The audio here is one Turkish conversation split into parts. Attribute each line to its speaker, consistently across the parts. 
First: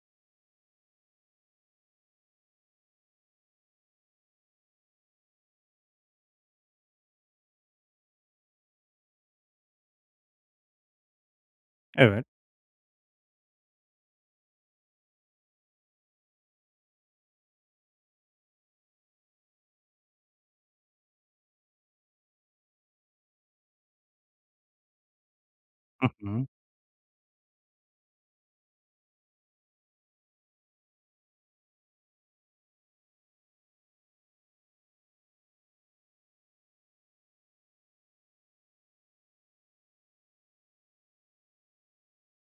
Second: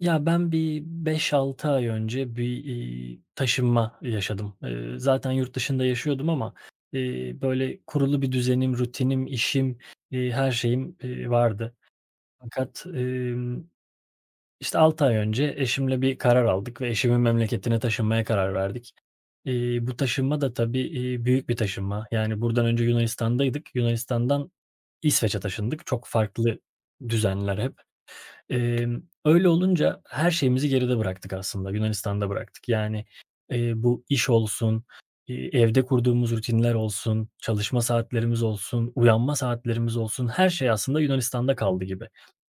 Speaker 1: Ya, ben bir beş altı ay önce taşınma yaşadım. Zaten yurt dışında yaşıyordum ama, böyle kurulu bir düzenim, rutinim, işim, her şeyim vardı.
Speaker 2: Evet.
Speaker 1: Fakat, işte, 6 ay önce eşimle bir karar aldık ve eşimin memleketine taşınmaya karar verdik. Bu taşınma da tabii, büyük bir taşınma. Yani, buradan önce Yunanistan'daydık. Yunanistan'dan İsveç'e taşındık.
Speaker 2: Hı
Speaker 1: Çok
Speaker 2: hı.
Speaker 1: farklı düzenler hep. Öyle olunca her şeyimizi geride bıraktık aslında, Yunanistan'da bıraktık. Yani, bu iş olsun, evde kurduğumuz rutinler olsun, çalışma saatlerimiz olsun, uyanma saatlerimiz olsun, her şey aslında Yunanistan'da kaldı gibi.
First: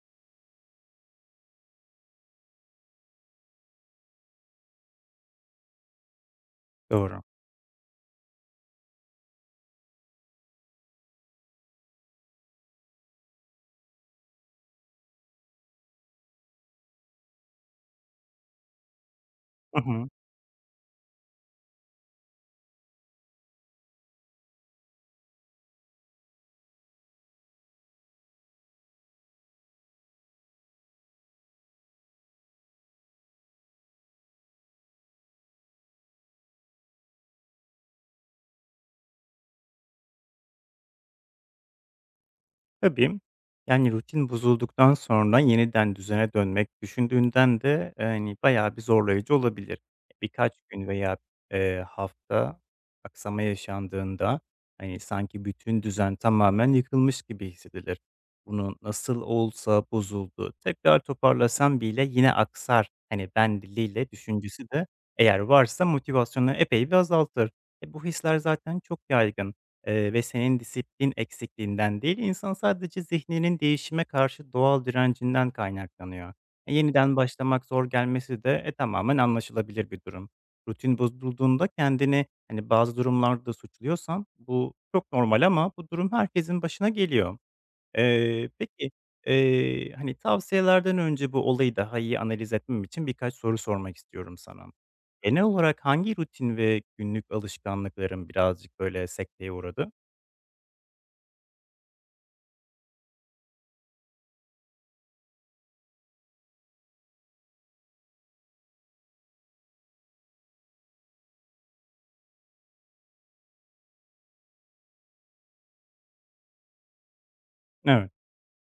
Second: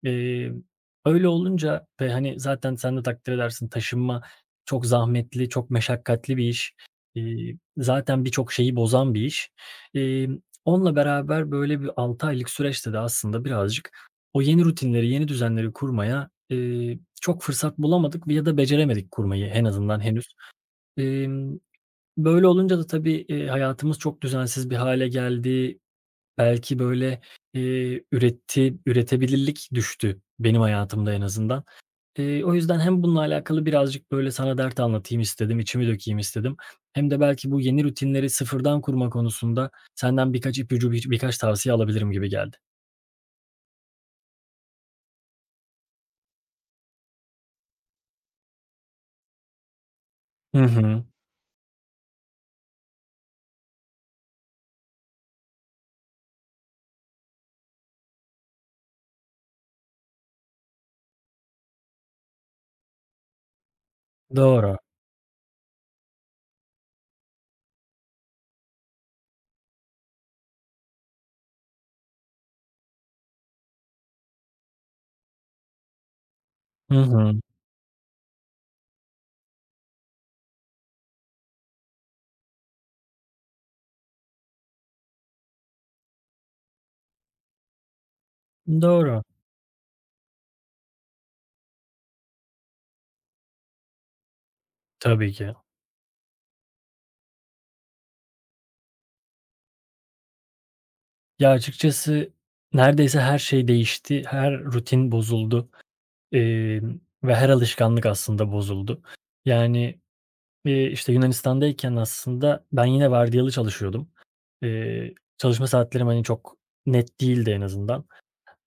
Speaker 1: Emm, Öyle olunca ve, hani, zaten sen de takdir edersin taşınma çok zahmetli, çok meşakkatli bir iş.
Speaker 2: Doğru.
Speaker 1: Zaten birçok şeyi bozan bir iş. Emm, Onunla beraber böyle bir 6 aylık süreçte de aslında birazcık o yeni rutinleri, yeni düzenleri kurmaya, çok fırsat bulamadık ya da beceremedik kurmayı en
Speaker 2: Hı
Speaker 1: azından
Speaker 2: hı.
Speaker 1: henüz. Emm, Böyle olunca da tabii, hayatımız çok düzensiz bir hale geldi. Belki böyle, üretebilirlik düştü benim hayatımda en azından. O yüzden hem bununla alakalı birazcık böyle sana dert anlatayım istedim, içimi dökeyim istedim. Hem de belki bu yeni rutinleri sıfırdan kurma konusunda senden birkaç ipucu, birkaç tavsiye alabilirim gibi geldi.
Speaker 2: Tabii. Rutin bozulduktan sonra yeniden düzene dönmek düşündüğünden de, bayağı bir zorlayıcı olabilir. Birkaç
Speaker 1: Hı
Speaker 2: gün
Speaker 1: hı.
Speaker 2: veya hafta aksama yaşandığında, sanki bütün düzen tamamen yıkılmış gibi hissedilir. Bunu nasıl olsa bozuldu, tekrar toparlasam bile yine aksar, ben diliyle düşüncesi
Speaker 1: Doğru.
Speaker 2: de eğer varsa motivasyonu epey bir azaltır. E, bu hisler zaten çok yaygın. Ve senin disiplin eksikliğinden değil, insan sadece zihninin değişime karşı doğal direncinden kaynaklanıyor. E,
Speaker 1: Hı
Speaker 2: yeniden
Speaker 1: hı.
Speaker 2: başlamak zor gelmesi de, e, tamamen anlaşılabilir bir durum. Rutin bozulduğunda kendini, bazı durumlarda da suçluyorsan bu çok normal ama bu durum herkesin başına geliyor. Eee, peki,
Speaker 1: Doğru.
Speaker 2: eee, hani, tavsiyelerden önce bu olayı daha iyi analiz etmem için birkaç soru sormak istiyorum sana.
Speaker 1: Tabii
Speaker 2: Genel
Speaker 1: ki.
Speaker 2: olarak hangi rutin ve günlük alışkanlıkların birazcık böyle sekteye uğradı?
Speaker 1: Ya, açıkçası neredeyse her şey değişti, her rutin bozuldu, ve her alışkanlık aslında bozuldu. Yani, işte, Yunanistan'dayken aslında ben yine vardiyalı çalışıyordum. Çalışma saatlerim, hani, çok net değildi en azından.
Speaker 2: Evet.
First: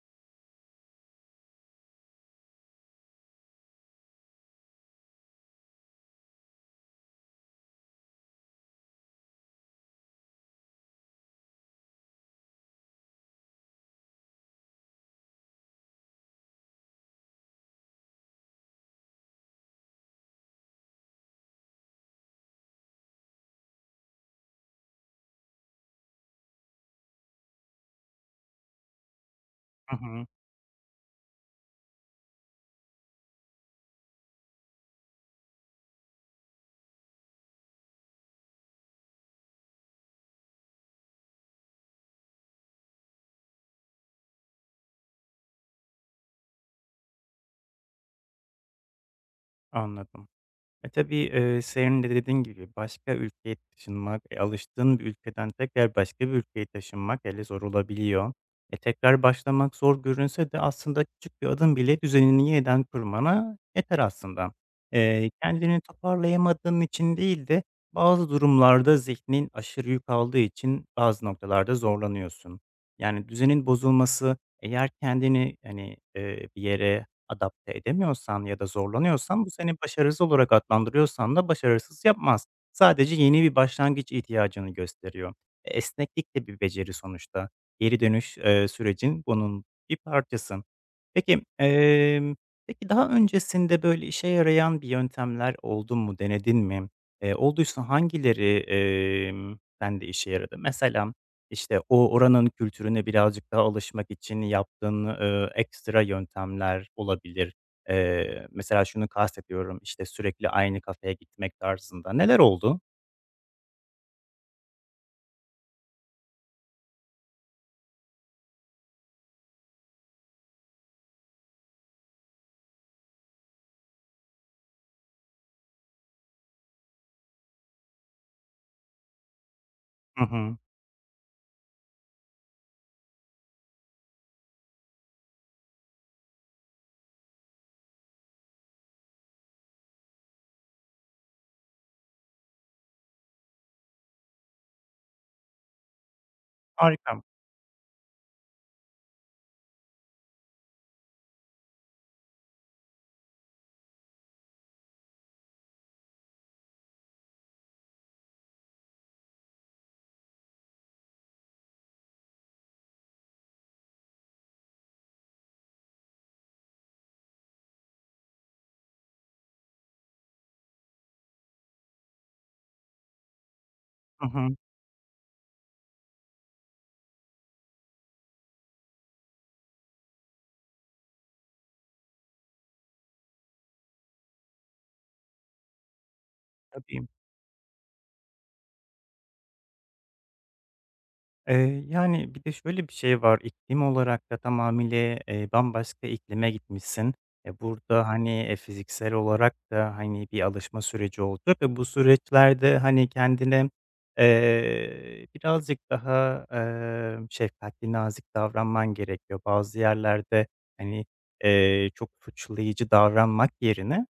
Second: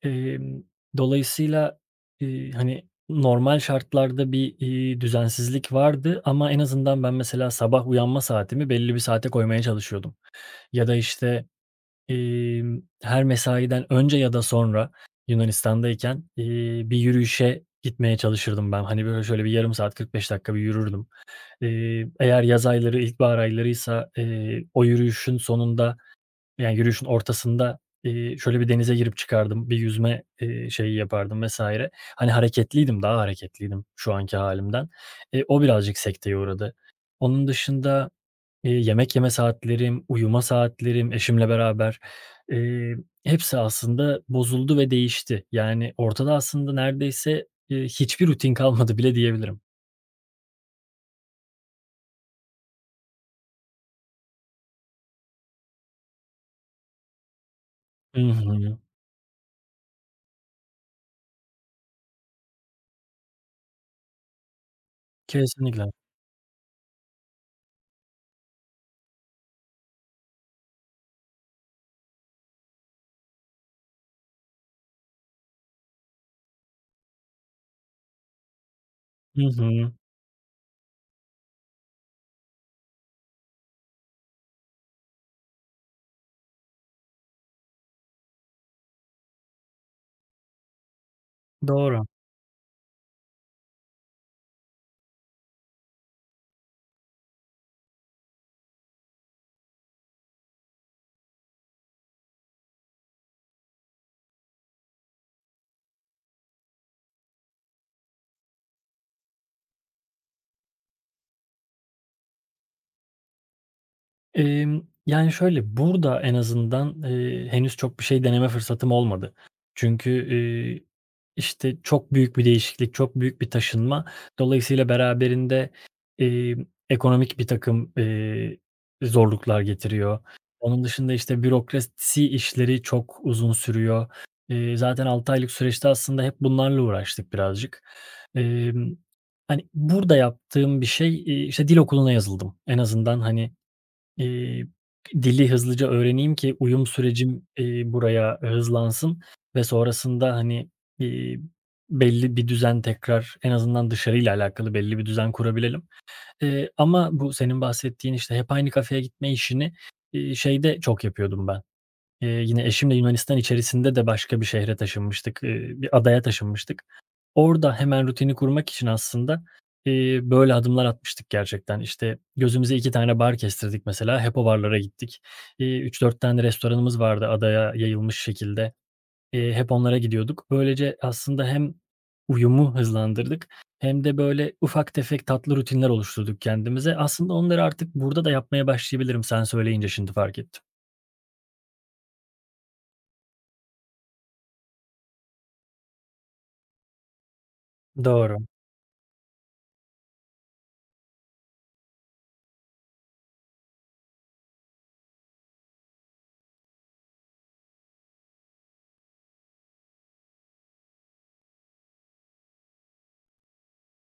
Speaker 1: Emm, Dolayısıyla, hani, normal şartlarda bir düzensizlik vardı ama en azından ben mesela sabah uyanma saatimi belli bir saate koymaya çalışıyordum. Ya da, işte, her mesaiden önce ya da sonra Yunanistan'dayken, bir yürüyüşe gitmeye çalışırdım ben. Hani, böyle, şöyle bir yarım saat, 45 dakika bir yürürdüm. Eğer yaz ayları, ilkbahar aylarıysa, o yürüyüşün sonunda, yani, yürüyüşün ortasında, şöyle bir denize girip çıkardım, bir
Speaker 2: Hı
Speaker 1: yüzme,
Speaker 2: hı.
Speaker 1: eee, şeyi yapardım vesaire. Hani, hareketliydim, daha hareketliydim şu anki hâlimden. O birazcık sekteye uğradı. Onun dışında, yemek yeme saatlerim, uyuma saatlerim eşimle beraber, eee, hepsi aslında bozuldu ve değişti. Yani, ortada aslında neredeyse hiçbir rutin kalmadı bile diyebilirim.
Speaker 2: Anladım. E, tabii, senin de dediğin gibi başka ülkeye taşınmak, e, alıştığın bir ülkeden tekrar başka bir ülkeye taşınmak hele zor
Speaker 1: Hı
Speaker 2: olabiliyor. E,
Speaker 1: hı.
Speaker 2: tekrar başlamak zor görünse de aslında küçük bir adım bile düzenini yeniden kurmana yeter aslında. Kendini
Speaker 1: Kesinlikle.
Speaker 2: toparlayamadığın için değil de bazı durumlarda zihnin aşırı yük aldığı için bazı noktalarda zorlanıyorsun. Yani düzenin bozulması eğer kendini, bir yere adapte edemiyorsan ya da
Speaker 1: Hı
Speaker 2: zorlanıyorsan bu seni
Speaker 1: hı.
Speaker 2: başarısız olarak adlandırıyorsan da başarısız yapmaz. Sadece yeni bir başlangıç ihtiyacını gösteriyor. E, esneklik de bir beceri sonuçta. Geri dönüş e, sürecin bunun bir parçası. Peki,
Speaker 1: Doğru.
Speaker 2: emm, peki, daha öncesinde böyle işe yarayan bir yöntemler oldu mu, denedin mi? Olduysa hangileri, sende işe yaradı? Mesela, o oranın kültürüne birazcık daha alışmak için yaptığın, ekstra yöntemler olabilir. Mesela şunu kastediyorum, işte, sürekli aynı kafeye gitmek tarzında. Neler oldu?
Speaker 1: Yani, şöyle, burada en azından, henüz çok bir şey deneme fırsatım olmadı. Çünkü, işte, çok büyük bir değişiklik, çok büyük bir taşınma. Dolayısıyla beraberinde, emm, ekonomik birtakım, zorluklar getiriyor.
Speaker 2: Hı hı.
Speaker 1: Onun dışında, işte, bürokrasi işleri çok uzun sürüyor. Zaten 6 aylık süreçte aslında hep bunlarla uğraştık birazcık. Emm, Hani, burada yaptığım bir şey, işte, dil okuluna yazıldım. En azından, hani, Eee, dili hızlıca öğreneyim ki uyum
Speaker 2: Harika.
Speaker 1: sürecim, buraya hızlansın ve sonrasında, hani, iii, belli bir düzen tekrar en azından dışarıyla alakalı belli bir düzen kurabilelim. Ama bu senin bahsettiğin, işte, hep aynı kafeye gitme işini, şeyde çok yapıyordum ben. Yine eşimle Yunanistan içerisinde de başka bir şehre taşınmıştık, bir adaya taşınmıştık. Orada hemen rutini kurmak için aslında, böyle adımlar atmıştık gerçekten. İşte, gözümüze 2 tane bar kestirdik mesela,
Speaker 2: Hı
Speaker 1: hep o
Speaker 2: hı.
Speaker 1: barlara gittik. 3-4 tane restoranımız vardı adaya yayılmış şekilde. Hep onlara gidiyorduk. Böylece aslında hem uyumu hızlandırdık hem de, böyle, ufak tefek tatlı rutinler oluşturduk kendimize.
Speaker 2: Tabii.
Speaker 1: Aslında onları artık burada da yapmaya başlayabilirim sen söyleyince şimdi fark ettim.
Speaker 2: Bir de şöyle bir şey var, iklim olarak da tamamıyla bambaşka iklime gitmişsin. E, burada,
Speaker 1: Doğru.
Speaker 2: e, fiziksel olarak da, bir alışma süreci olacak ve bu süreçlerde, kendine, birazcık daha, şefkatli, nazik davranman gerekiyor. Bazı yerlerde, hani, çok suçlayıcı davranmak yerine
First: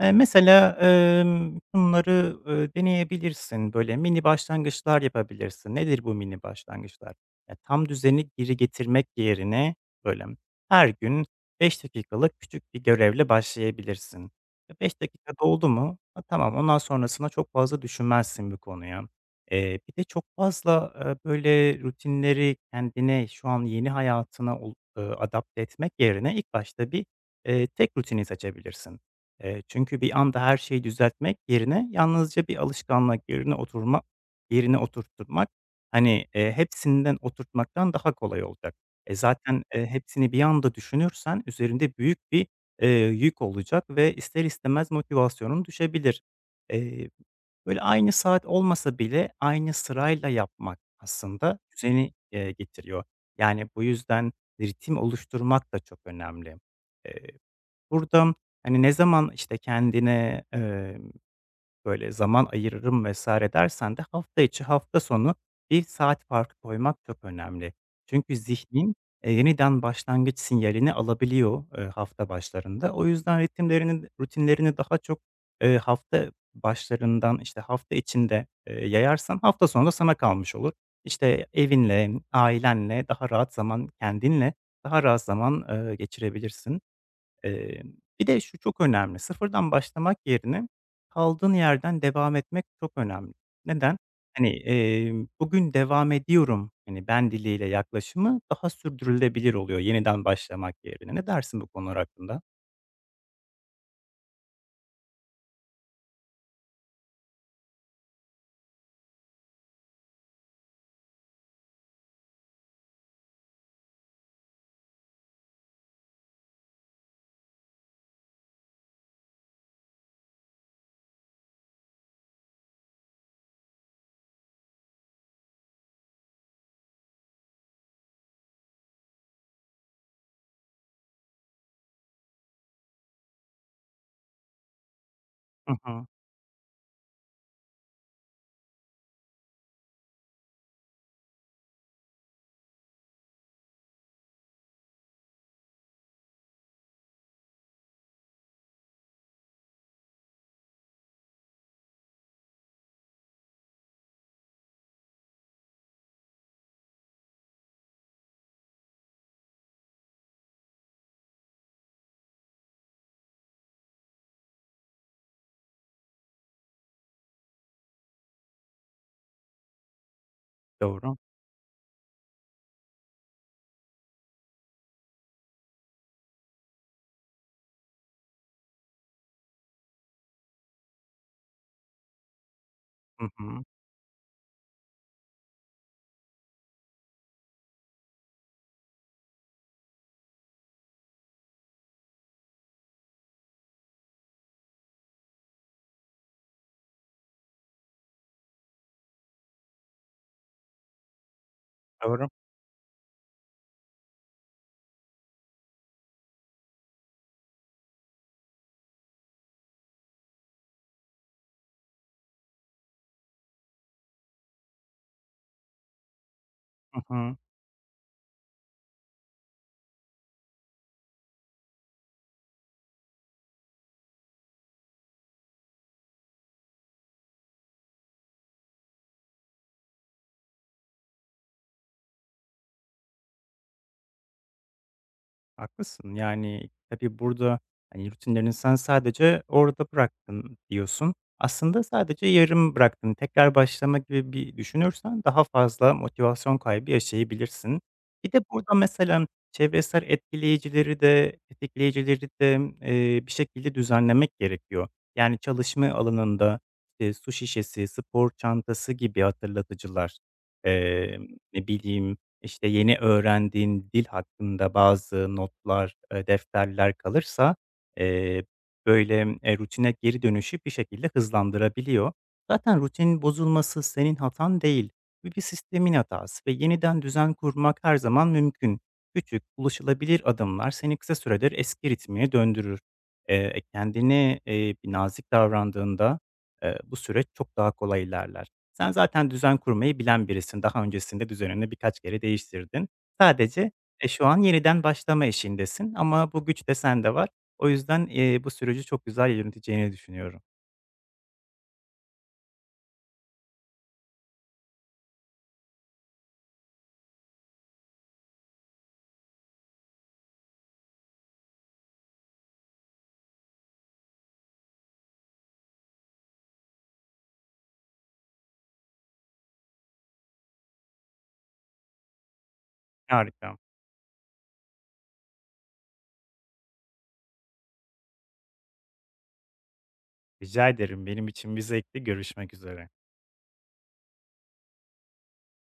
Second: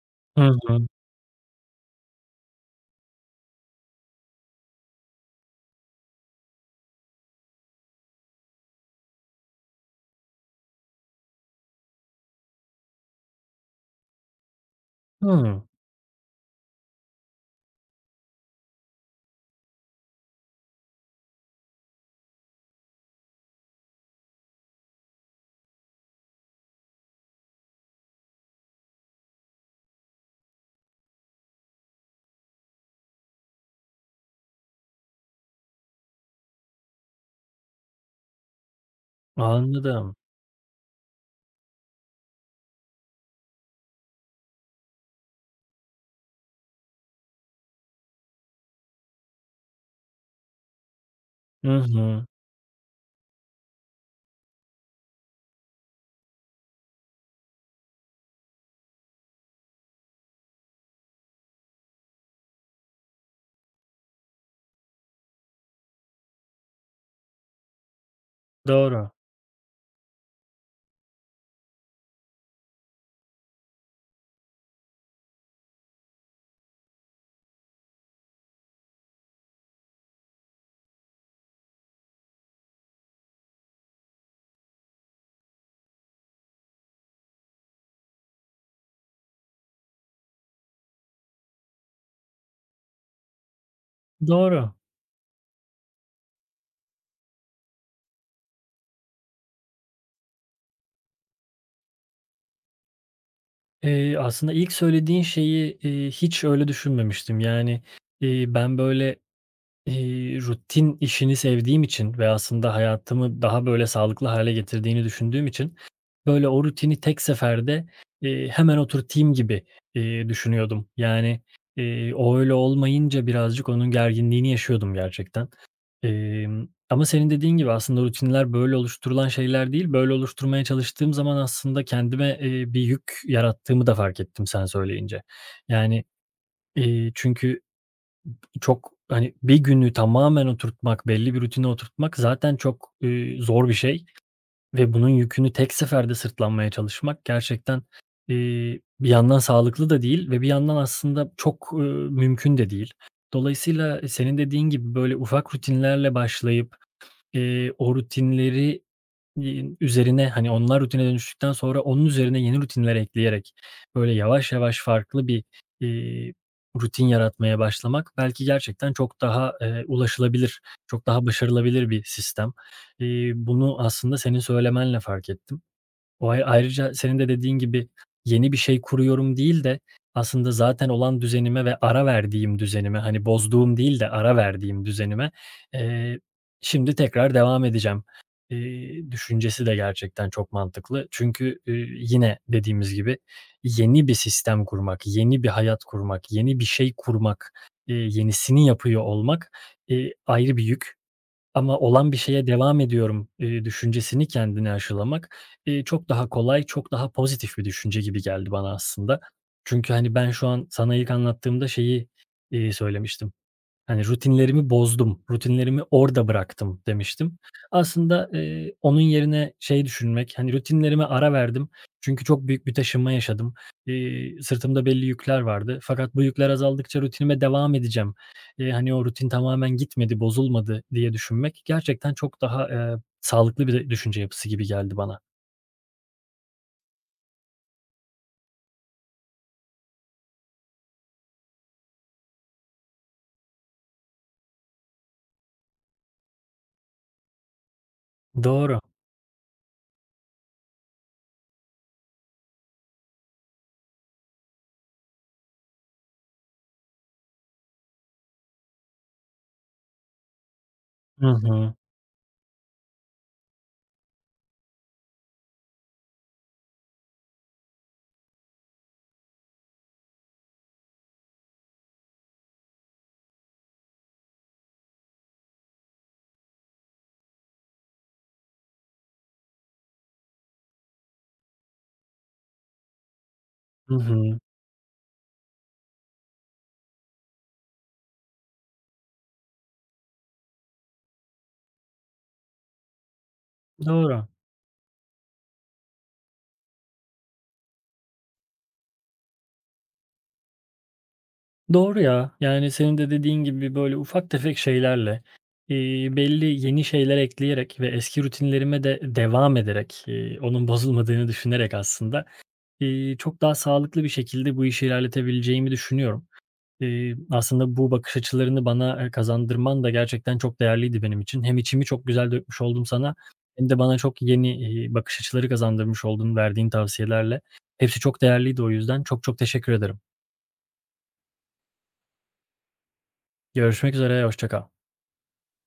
Speaker 1: Hı hı.
Speaker 2: Bunları, deneyebilirsin. Böyle mini başlangıçlar yapabilirsin. Nedir bu mini başlangıçlar? Ya, tam düzeni geri getirmek yerine, böyle, her gün 5 dakikalık küçük bir görevle başlayabilirsin. E, 5 dakika doldu
Speaker 1: Hımm.
Speaker 2: mu, ha, tamam, ondan sonrasında çok fazla düşünmezsin bu konuya. Bir de çok fazla, böyle rutinleri kendine, şu an yeni hayatına ol adapte etmek yerine ilk başta bir tek rutini seçebilirsin. Çünkü bir anda her şeyi düzeltmek yerine yalnızca bir alışkanlık yerine oturtturmak, hepsinden oturtmaktan daha kolay olacak. E, zaten,
Speaker 1: Anladım.
Speaker 2: hepsini bir anda düşünürsen üzerinde büyük bir yük olacak ve ister istemez motivasyonun düşebilir. Eee, aynı saat olmasa bile aynı sırayla yapmak aslında
Speaker 1: Hı
Speaker 2: düzeni,
Speaker 1: hı.
Speaker 2: getiriyor. Yani, bu yüzden ritim oluşturmak da çok önemli. Eee Burada, ne zaman, kendine, zaman ayırırım vesaire dersen de hafta içi, hafta sonu bir saat farkı koymak çok önemli. Çünkü zihnin,
Speaker 1: Doğru.
Speaker 2: yeniden başlangıç sinyalini alabiliyor, hafta başlarında. O yüzden ritimlerini rutinlerini daha çok, hafta başlarından, hafta içinde, yayarsan hafta sonu da sana kalmış olur. İşte, evinle, ailenle daha rahat zaman kendinle daha rahat zaman, geçirebilirsin. Eee, bir de şu çok önemli, sıfırdan başlamak yerine kaldığın yerden devam etmek çok önemli. Neden? Hani,
Speaker 1: Doğru.
Speaker 2: bugün devam ediyorum, ben diliyle yaklaşımı daha sürdürülebilir oluyor yeniden başlamak yerine. Ne dersin bu konular hakkında?
Speaker 1: Aslında ilk söylediğin şeyi, hiç öyle düşünmemiştim. Yani, ben böyle, rutin işini sevdiğim için ve aslında hayatımı daha böyle sağlıklı hale getirdiğini düşündüğüm için, böyle o rutini tek seferde, hemen oturtayım gibi, düşünüyordum. Yani, o öyle olmayınca birazcık onun gerginliğini yaşıyordum gerçekten. Ama senin dediğin gibi aslında rutinler böyle oluşturulan şeyler değil. Böyle oluşturmaya çalıştığım zaman aslında kendime, bir yük yarattığımı da fark ettim sen söyleyince.
Speaker 2: Hı
Speaker 1: Yani,
Speaker 2: hı.
Speaker 1: çünkü çok, hani, bir günü tamamen oturtmak, belli bir rutine oturtmak zaten çok, zor bir şey ve bunun yükünü tek seferde sırtlanmaya çalışmak gerçekten, bir yandan sağlıklı da değil ve bir yandan aslında çok, mümkün de değil. Dolayısıyla senin dediğin gibi böyle ufak rutinlerle başlayıp, o rutinleri in üzerine, hani, onlar rutine dönüştükten sonra onun üzerine yeni rutinler ekleyerek, böyle, yavaş yavaş farklı bir, eee, rutin yaratmaya başlamak belki gerçekten çok daha ulaşılabilir, çok
Speaker 2: Doğru.
Speaker 1: daha başarılabilir bir sistem. Bunu aslında senin söylemenle fark ettim. O ay ayrıca senin de dediğin gibi yeni bir şey kuruyorum değil de aslında zaten olan düzenime ve ara verdiğim düzenime, hani,
Speaker 2: Hı hı.
Speaker 1: bozduğum değil de ara verdiğim düzenime, eee, şimdi tekrar devam edeceğim, düşüncesi de gerçekten çok mantıklı. Çünkü, yine dediğimiz gibi yeni bir sistem kurmak, yeni bir hayat kurmak, yeni bir şey kurmak, yenisini yapıyor olmak, ayrı bir yük. Ama olan bir
Speaker 2: Doğru.
Speaker 1: şeye devam ediyorum, düşüncesini kendine aşılamak, çok daha kolay, çok daha pozitif bir düşünce gibi geldi bana aslında. Çünkü, hani, ben şu an sana ilk anlattığımda şeyi, söylemiştim. Hani, rutinlerimi bozdum, rutinlerimi orada bıraktım
Speaker 2: Hı hı.
Speaker 1: demiştim. Aslında, onun yerine şey düşünmek, hani, rutinlerime ara verdim çünkü çok büyük bir taşınma yaşadım. Sırtımda belli yükler vardı fakat bu yükler azaldıkça rutinime devam edeceğim. Hani, o rutin tamamen gitmedi, bozulmadı diye düşünmek gerçekten çok daha sağlıklı bir de düşünce yapısı gibi geldi bana.
Speaker 2: Haklısın. Tabii burada, rutinlerini sen sadece orada bıraktın diyorsun. Aslında sadece yarım bıraktın. Tekrar başlama gibi bir düşünürsen daha fazla motivasyon kaybı yaşayabilirsin. Bir de burada
Speaker 1: Doğru.
Speaker 2: mesela çevresel etkileyicileri de, tetikleyicileri de, bir şekilde düzenlemek gerekiyor. Yani çalışma alanında, su şişesi, spor çantası gibi hatırlatıcılar, eee,
Speaker 1: Hı
Speaker 2: ne
Speaker 1: hı.
Speaker 2: bileyim işte, yeni öğrendiğin dil hakkında bazı notlar, defterler kalırsa, eee, rutine geri dönüşü bir şekilde hızlandırabiliyor. Zaten rutinin bozulması senin hatan değil. Bu bir sistemin hatası ve yeniden düzen kurmak her zaman mümkün. Küçük, ulaşılabilir adımlar seni kısa süredir eski ritmine döndürür. Eee,
Speaker 1: Hı hı.
Speaker 2: kendine, eee, bir nazik davrandığında, bu süreç çok daha kolay ilerler. Sen zaten düzen kurmayı bilen birisin. Daha öncesinde düzenini birkaç kere değiştirdin. Sadece, e, şu
Speaker 1: Doğru.
Speaker 2: an yeniden başlama eşiğindesin ama bu güç de sende var. O yüzden, bu süreci çok güzel yöneteceğini düşünüyorum.
Speaker 1: Doğru ya. Yani, senin de dediğin gibi, böyle, ufak tefek şeylerle, belli yeni şeyler ekleyerek ve eski rutinlerime de devam ederek, onun bozulmadığını düşünerek aslında, çok daha sağlıklı bir şekilde bu işi ilerletebileceğimi düşünüyorum. Aslında bu bakış açılarını bana, kazandırman da gerçekten çok değerliydi benim için. Hem içimi çok güzel dökmüş oldum sana
Speaker 2: Harika.
Speaker 1: hem de bana çok yeni, bakış açıları kazandırmış oldun verdiğin tavsiyelerle. Hepsi çok değerliydi o yüzden. Çok çok teşekkür ederim.
Speaker 2: Rica ederim. Benim için bir zevkti. Görüşmek üzere.
Speaker 1: Görüşmek üzere, hoşça kal.